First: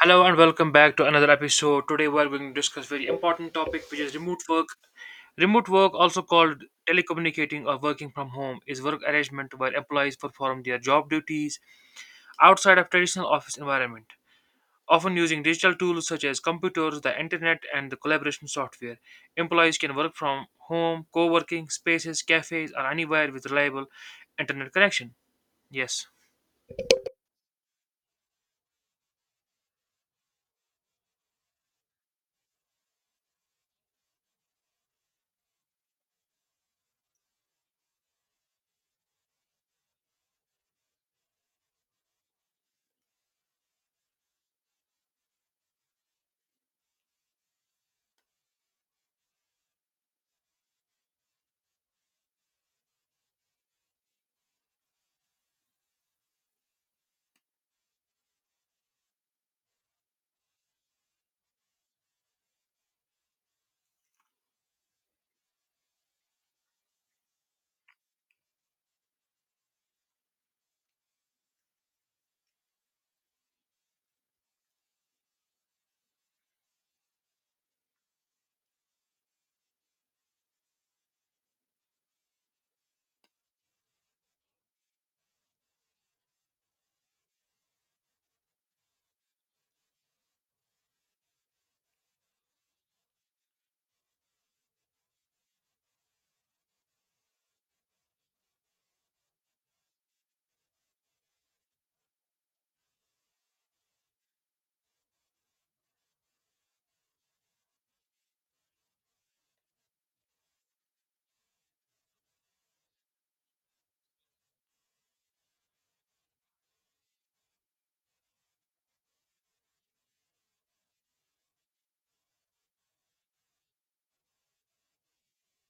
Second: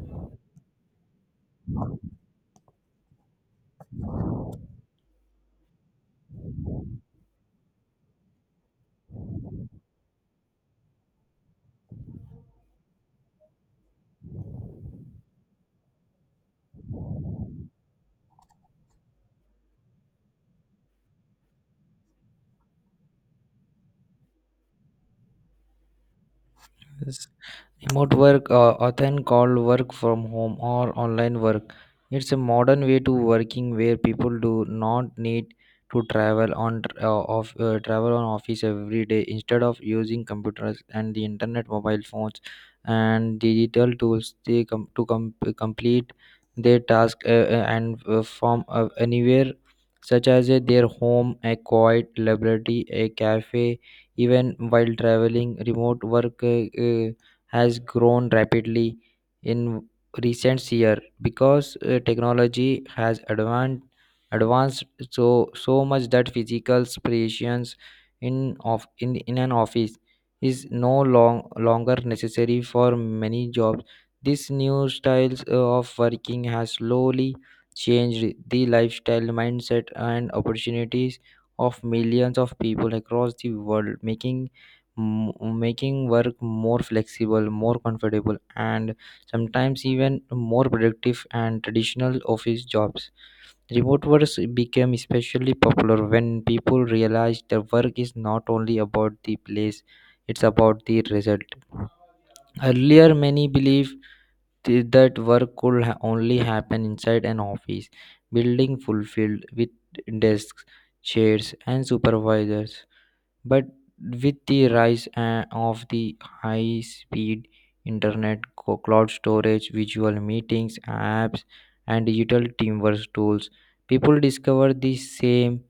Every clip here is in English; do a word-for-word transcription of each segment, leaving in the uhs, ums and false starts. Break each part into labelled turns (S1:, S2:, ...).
S1: Hello and welcome back to another episode. Today we are going to discuss very important topic which is remote work. Remote work also called telecommunicating or working from home is work arrangement where employees perform their job duties outside of traditional office environment. Often using digital tools such as computers, the internet and the collaboration software. Employees can work from home, co-working spaces, cafes or anywhere with reliable internet connection. Yes.
S2: Yes. Remote work, uh, often called work from home or online work, it's a modern way to working where people do not need to travel on uh, of uh, travel on office every day. Instead of using computers and the internet, mobile phones, and digital tools, they come to com- complete their task uh, uh, and uh, from uh, anywhere, such as uh, their home, a quiet library, a cafe. Even while traveling, remote work. Uh, uh, has grown rapidly in recent year because uh, technology has advanced advanced so so much that physical presence in of in, in an office is no long, longer necessary for many jobs. This new styles uh, of working has slowly changed the lifestyle mindset and opportunities of millions of people across the world, making m- making work more flexible, more comfortable, and sometimes even more productive and traditional office jobs. Remote work became especially popular when people realized the work is not only about the place, it's about the result. Earlier, many believed th- that work could ha- only happen inside an office, building fulfilled with desks, chairs, and supervisors. But with the rise uh, of the high speed internet, co- cloud storage, visual meetings, apps, and digital teamwork tools, people discover the same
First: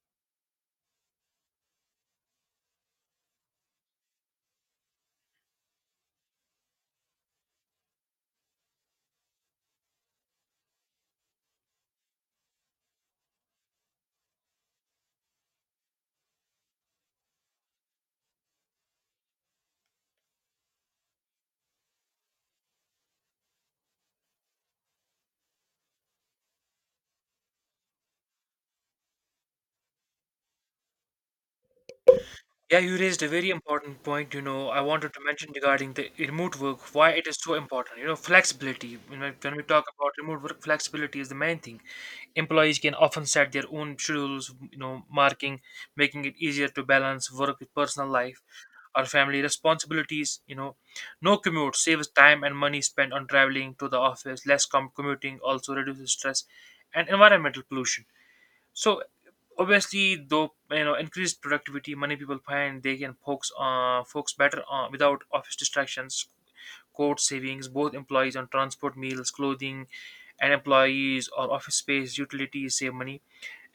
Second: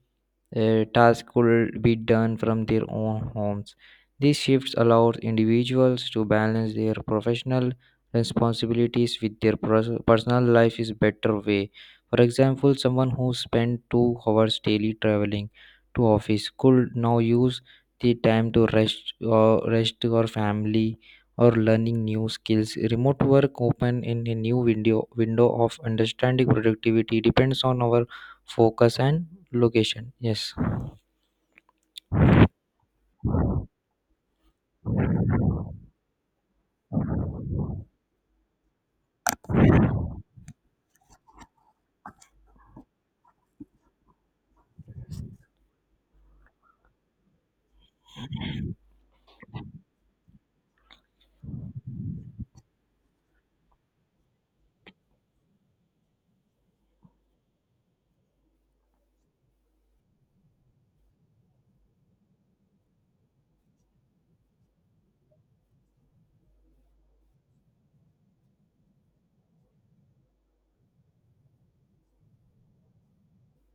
S2: uh, tasks could be done from their own homes. These shifts allow individuals to balance their professional responsibilities with their pers- personal life is better way. For example, someone who spent two hours daily traveling to office could now use the time to rest or rest or family or learning new skills. Remote work open in a new window window of understanding productivity depends on our focus and location. Yes.
S1: Yeah, you raised a very important point. You know, I wanted to mention regarding the remote work, why it is so important. You know, flexibility. You know, when we talk about remote work, flexibility is the main thing. Employees can often set their own schedules, you know, marking, making it easier to balance work with personal life or family responsibilities. You know, no commute saves time and money spent on traveling to the office. Less com- commuting also reduces stress and environmental pollution, so obviously, though you know, increased productivity, many people find they can focus uh, focus better on without office distractions. Cost savings, both employees on transport, meals, clothing, and employees or office space utilities save money.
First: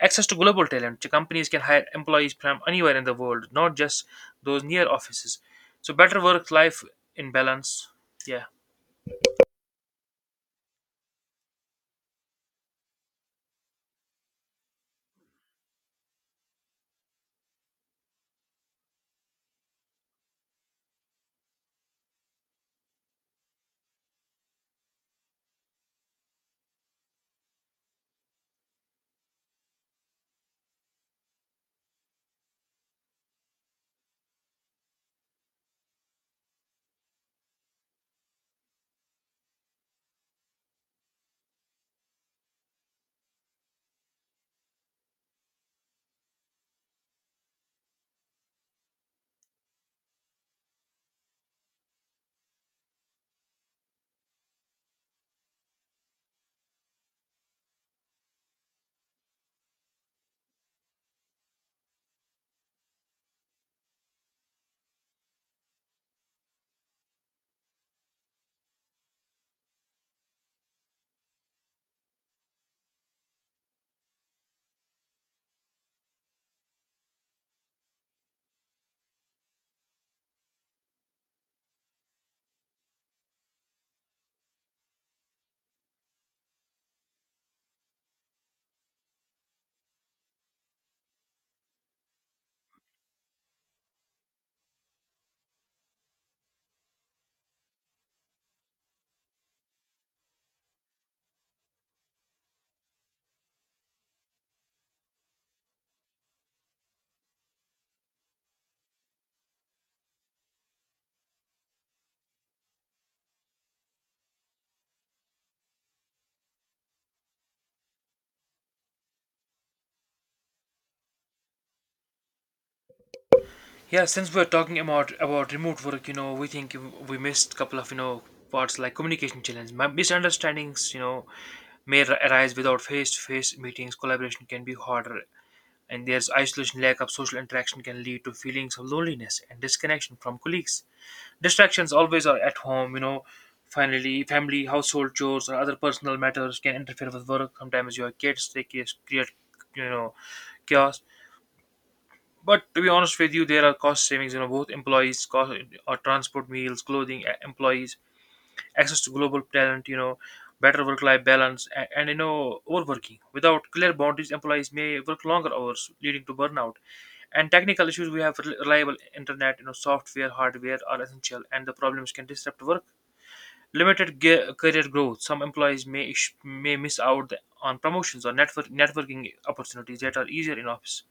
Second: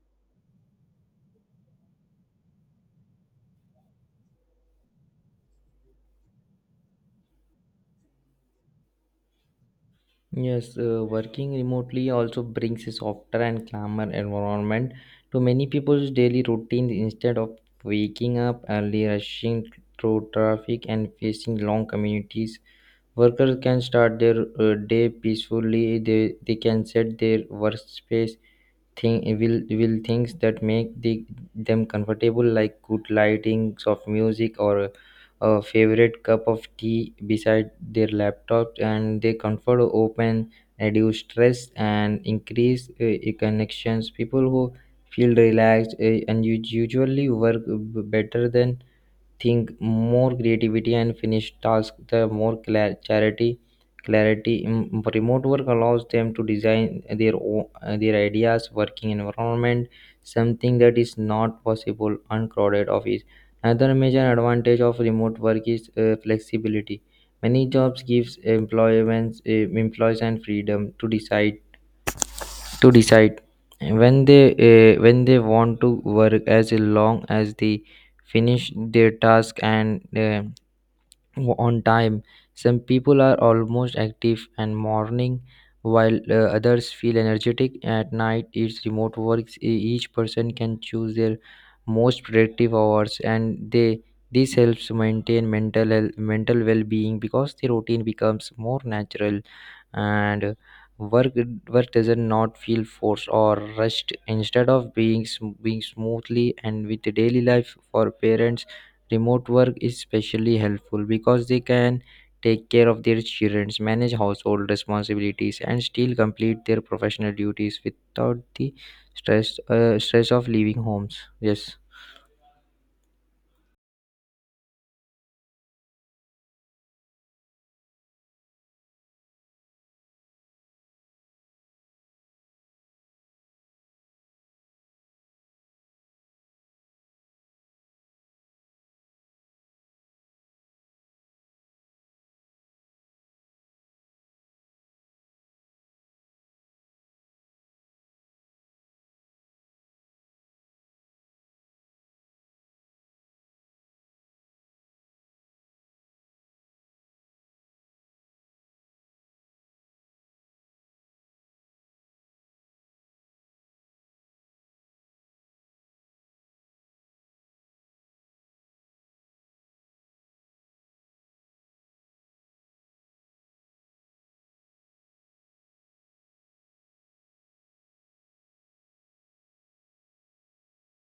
S1: Access to global talent. So, companies can hire employees from anywhere in the world, not just those near offices. So better work life in balance. Yeah.
S2: Yes, uh, working remotely also brings a softer and calmer environment to many people's daily routines instead of waking up early, rushing through traffic, and facing long communities. Workers can start their uh, day peacefully. They, they can set their workspace thing will will things that make the, them comfortable, like good lightings of music or a favorite cup of tea beside their laptop, and they comfort open reduce stress and increase uh, uh, connections. People who feel relaxed uh, and us- usually work b- better than think more creativity and finish task the more clar- charity clarity. Mm, remote work allows them to design their o- uh, their ideas working environment, something that is not possible uncrowded office. Another major advantage of remote work is uh, flexibility. Many jobs gives employment uh, employees and freedom to decide to decide when they uh, when they want to work as long as they finish their task and uh, on time. Some people are almost active and morning, while uh, others feel energetic at night. It's remote works. E- Each person can choose their most productive hours, and they this helps maintain mental health- mental well-being because the routine becomes more natural and work work doesn't not feel forced or rushed instead of being sm- being smoothly and with the daily life for parents. Remote work is especially helpful because they can take care of their children, manage household responsibilities, and still complete their professional duties without the stress uh, stress of leaving homes. Yes.
S1: Yeah, since we're talking about about remote work, you know, we think we missed a couple of you know parts like communication challenge, my misunderstandings, you know, may ar- arise without face-to-face meetings. Collaboration can be harder, and there's isolation. Lack of social interaction can lead to feelings of loneliness and disconnection from colleagues. Distractions always are at home, you know. Finally, family, household chores, or other personal matters can interfere with work. Sometimes your kids they create, create, you know, chaos. But to be honest with you, there are cost savings. You know, both employees, cost, or transport, meals, clothing, e- employees, access to global talent. You know, better work-life balance, and, and you know, overworking. Without clear boundaries, employees may work longer hours, leading to burnout. And technical issues, we have rel- reliable internet. You know, software, hardware are essential, and the problems can disrupt work. Limited ge- career growth. Some employees may ish- may miss out on promotions or network networking opportunities that are easier in office.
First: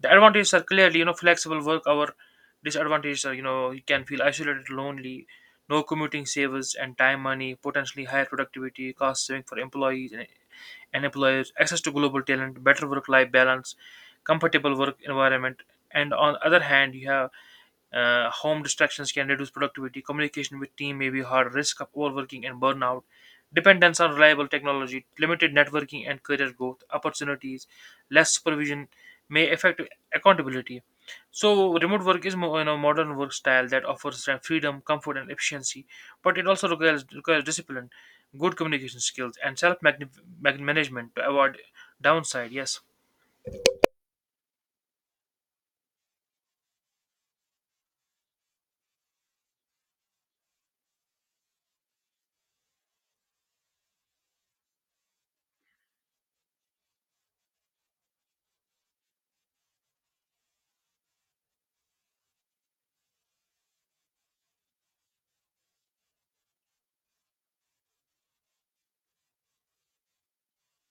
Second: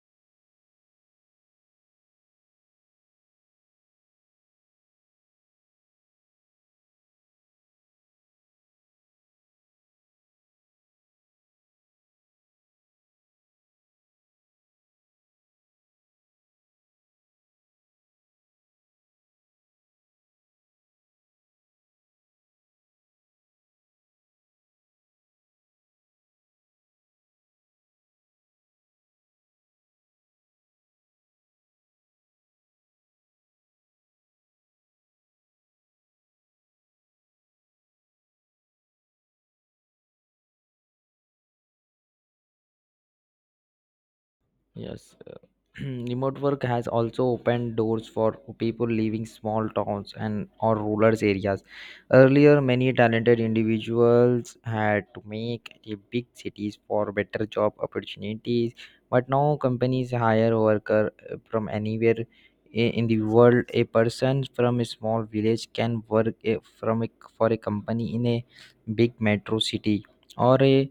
S1: The advantages are clearly, you know, flexible work hour. Disadvantages are, you know, you can feel isolated, lonely, no commuting savers and time money, potentially higher productivity, cost saving for employees and, and employers, access to global talent, better work life balance, comfortable work environment. And on other hand, you have uh, home distractions can reduce productivity. Communication with team may be hard. Risk of overworking and burnout. Dependence on reliable technology. Limited networking and career growth opportunities. Less supervision may affect accountability. So, remote work is more, you know, modern work style that offers freedom, comfort, and efficiency, but it also requires, requires discipline, good communication skills, and self management to avoid downside. Yes.
S2: Yes. Remote work has also opened doors for people leaving small towns and or rural areas. Earlier many talented individuals had to make the big cities for better job opportunities, but now companies hire worker uh, from anywhere i- in the world. A person from a small village can work a- from a, for a company in a big metro city or a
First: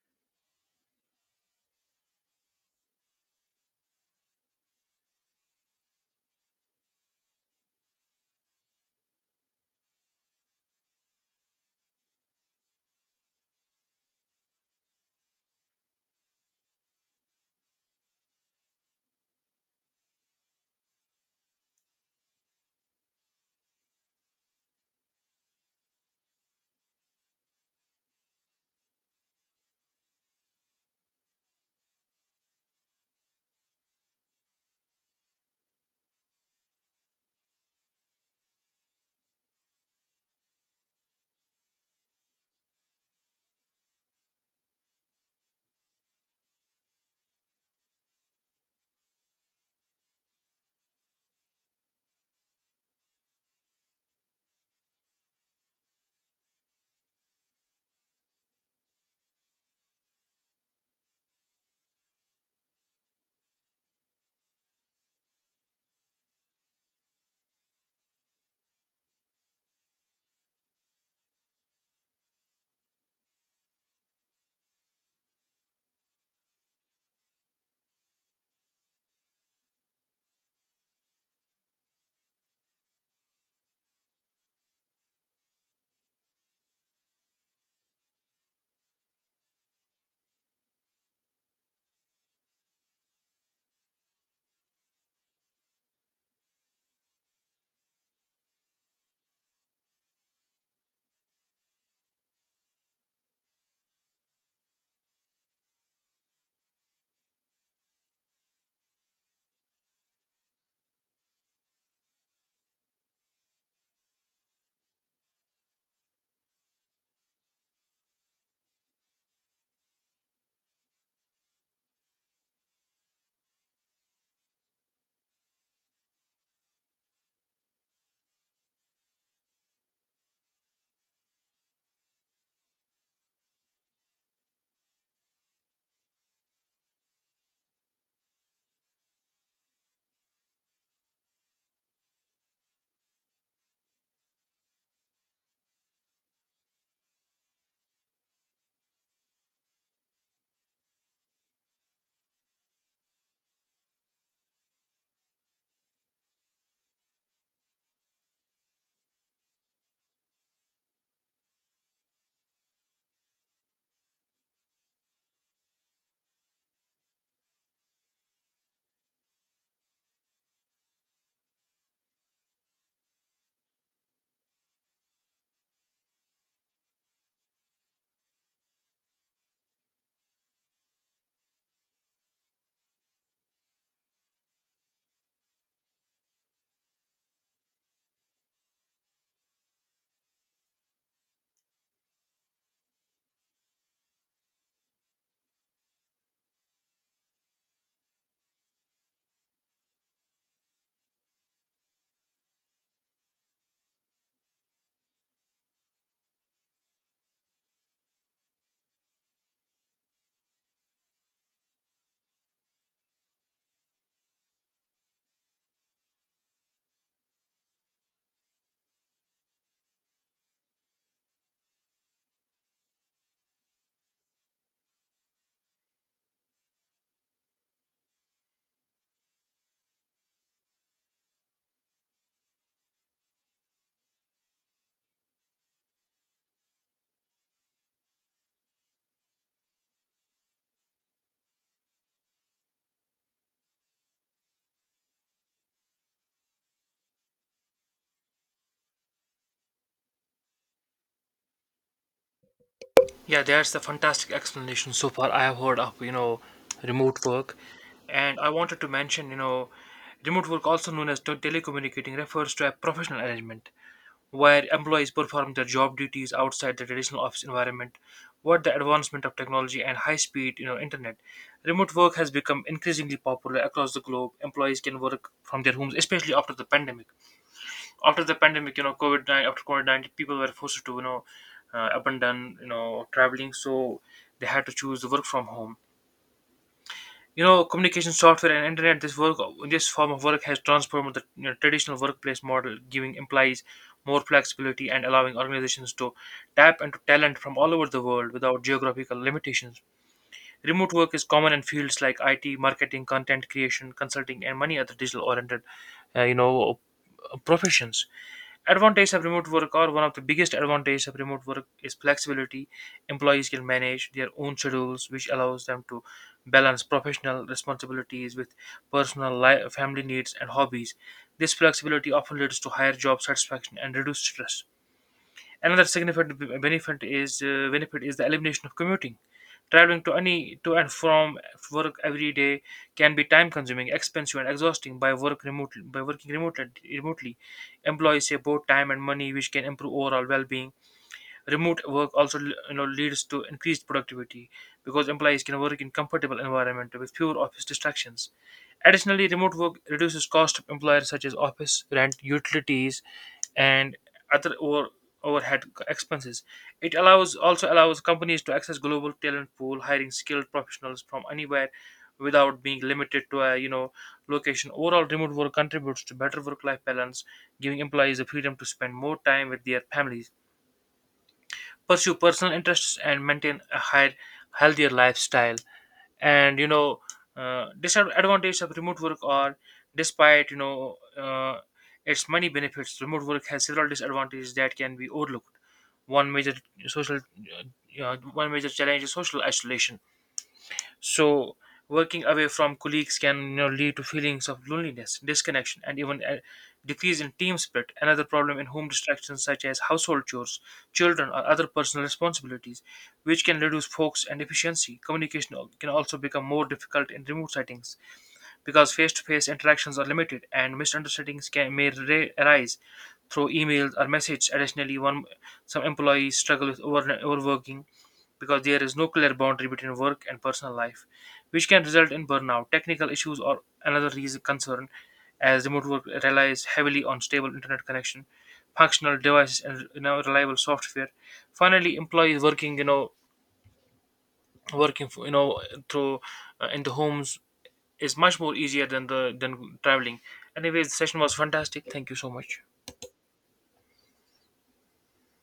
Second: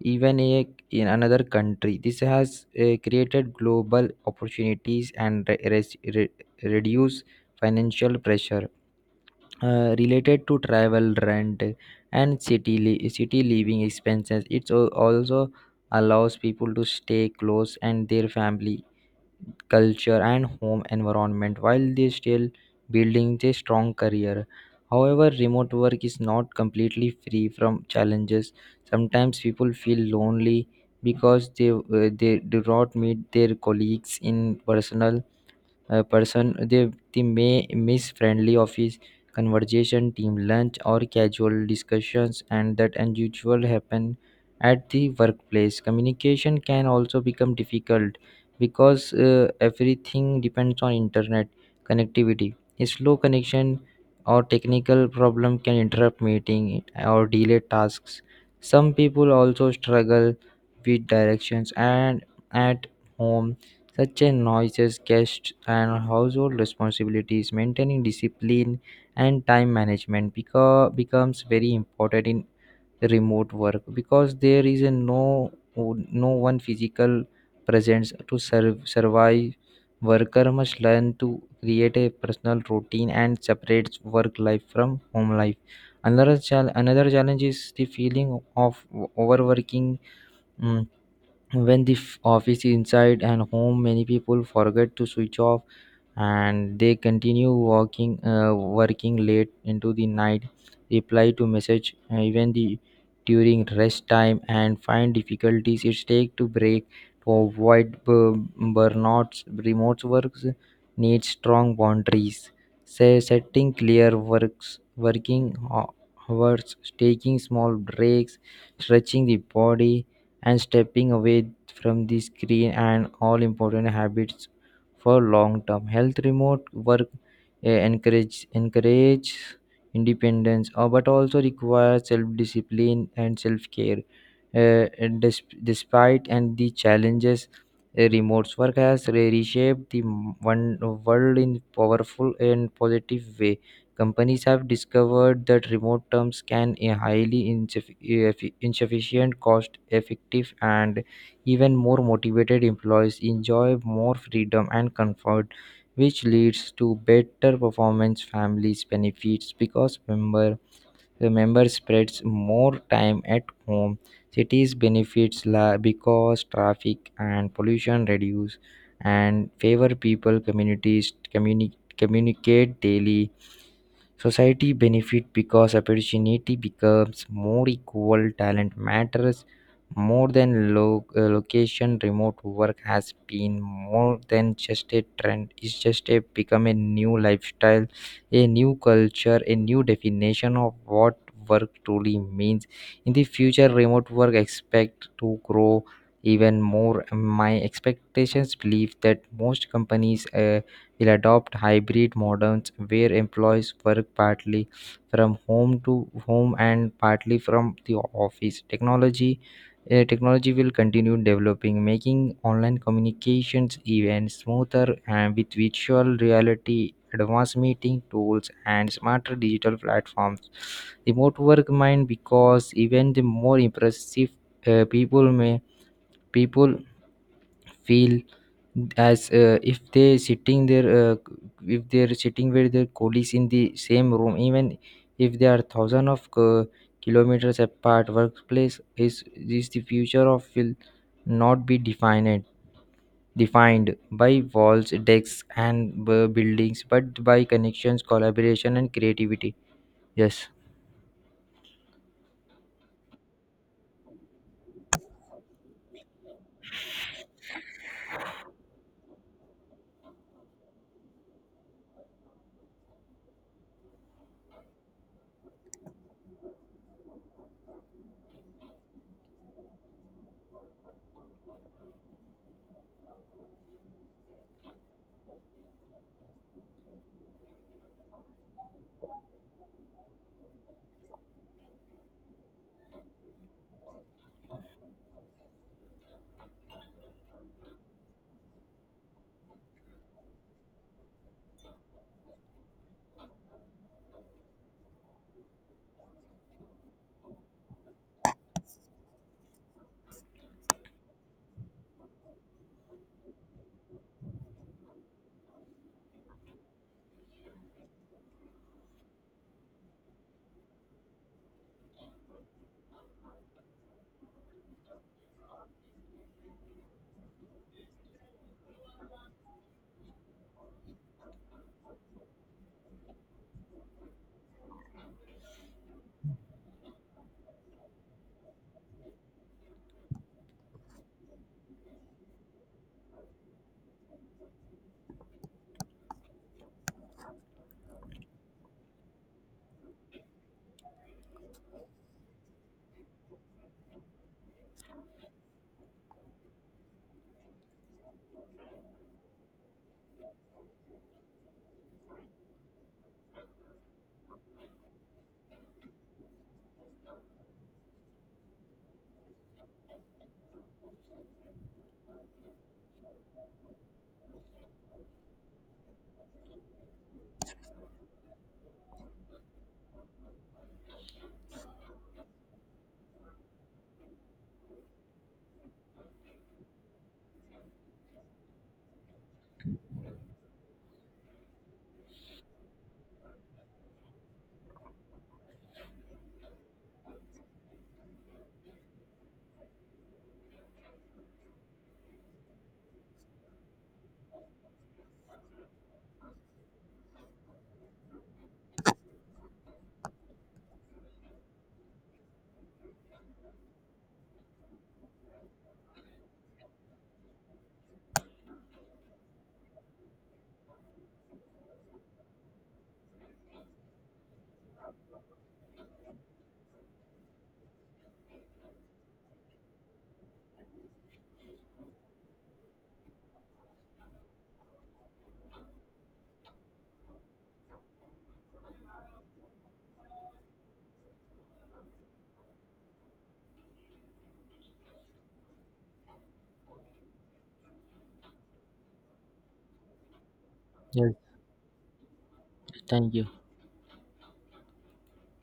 S2: even a, in another country. This has uh, created global opportunities and re- res- re- reduce financial pressure uh, related to travel, rent, and city li- city living expenses. It also allows people to stay close and their family culture and home environment while they still building a strong career. However remote work is not completely free from challenges. Sometimes people feel lonely because they uh, they do not meet their colleagues in personal. A person they, they may miss friendly office conversation, team lunch, or casual discussions and that unusual happen at the workplace. Communication can also become difficult because uh, everything depends on internet connectivity. A slow connection or technical problem can interrupt meeting or delay tasks. Some people also struggle with directions and at home, such a noises, guests, and household responsibilities. Maintaining discipline and time management beca- becomes very important in remote work because there is a no no one physical presence to serve, survive. Worker must learn to create a personal routine and separate work life from home life. Another chal- another challenge is the feeling of overworking. mm, when the f- office is inside and home, many people forget to switch off and they continue working uh, working late into the night, reply to message uh, even the during rest time and find difficulties it take to break. To avoid bu- burnouts remote works need strong boundaries, say setting clear works working ho- hours, taking small breaks, stretching the body, and stepping away from the screen and all important habits for long term health. Remote work eh, encourage encourage independence uh, but also requires self discipline and self care. Uh, and desp- despite and the challenges, eh, remote work has re- reshaped the m- one world in powerful and positive way. Companies have discovered that remote terms can be highly insuffi- effi- insufficient, cost effective, and even more motivated. Employees enjoy more freedom and comfort, which leads to better performance. Families benefits because member the member spreads more time at home. Cities benefits la- because traffic and pollution reduce and favor people communities communi- communicate daily. Society benefit because opportunity becomes more equal. Talent matters more than lo- uh, location. Remote work has been more than just a trend. It's just a become a new lifestyle, a new culture, a new definition of what work truly means. In the future, remote work expect to grow even more. My expectations believe that most companies. Uh, will adopt hybrid models where employees work partly from home to home and partly from the office. Technology uh, technology will continue developing, making online communications even smoother and with virtual reality, advanced meeting tools, and smarter digital platforms. Remote work might because even the more impressive. uh, people may People feel as uh, if they sitting there uh, if they're sitting with their colleagues in the same room, even if they are thousand of uh, kilometers apart. Workplace is is the future of will not be defined defined by walls decks and uh, buildings but by connections collaboration and creativity. Yes.
S1: Yeah, that's the fantastic explanation so far I have heard of, you know, remote work. And I wanted to mention, you know, remote work, also known as tel- telecommunicating, refers to a professional arrangement where employees perform their job duties outside the traditional office environment. What the advancement of technology and high-speed, you know, internet, remote work has become increasingly popular across the globe. Employees can work from their homes, especially after the pandemic after the pandemic, you know, COVID nine after COVID nineteen, people were forced to you know uh, up and down, you know, traveling, so they had to choose the work from home. You know, communication software and internet. This work, this form of work has transformed the you know, traditional workplace model, giving employees more flexibility and allowing organizations to tap into talent from all over the world without geographical limitations. Remote work is common in fields like I T, marketing, content creation, consulting, and many other digital-oriented, uh, you know, professions. Advantages of remote work, or one of the biggest advantages of remote work, is flexibility. Employees can manage their own schedules, which allows them to balance professional responsibilities with personal life, family needs, and hobbies. This flexibility often leads to higher job satisfaction and reduced stress. Another significant benefit is uh, benefit is the elimination of commuting. Traveling to any to and from work every day can be time-consuming, expensive, and exhausting. By work remote by working remotely, remotely, employees save both time and money, which can improve overall well-being. Remote work also you know leads to increased productivity because employees can work in comfortable environment with fewer office distractions. Additionally, remote work reduces cost of employers such as office rent, utilities, and other over, overhead expenses. It allows also allows companies to access global talent pool, hiring skilled professionals from anywhere without being limited to a you know location. Overall, remote work contributes to better work-life balance, giving employees the freedom to spend more time with their families, pursue personal interests, and maintain a higher healthier lifestyle. And you know uh, Disadvantages of remote work are, despite you know uh, its many benefits, remote work has several disadvantages that can be overlooked. One major social uh, you know, one major challenge is social isolation, so working away from colleagues can you know lead to feelings of loneliness, disconnection, and even a decrease in team spirit. Another problem in home distractions such as household chores, children, or other personal responsibilities which can reduce focus and efficiency. Communication al- can also become more difficult in remote settings because face-to-face interactions are limited, and misunderstandings can, may ra- arise through emails or messages. Additionally, one some employees struggle with over, overworking because there is no clear boundary between work and personal life, which can result in burnout. Technical issues are another reason concern, as remote work relies heavily on stable internet connection, functional devices, and you know, reliable software. Finally, employees working you know working you know through uh, in the homes is much more easier than the than traveling. Anyway, the
S2: Yes,
S1: session was fantastic. Thank you so much.
S2: thank you.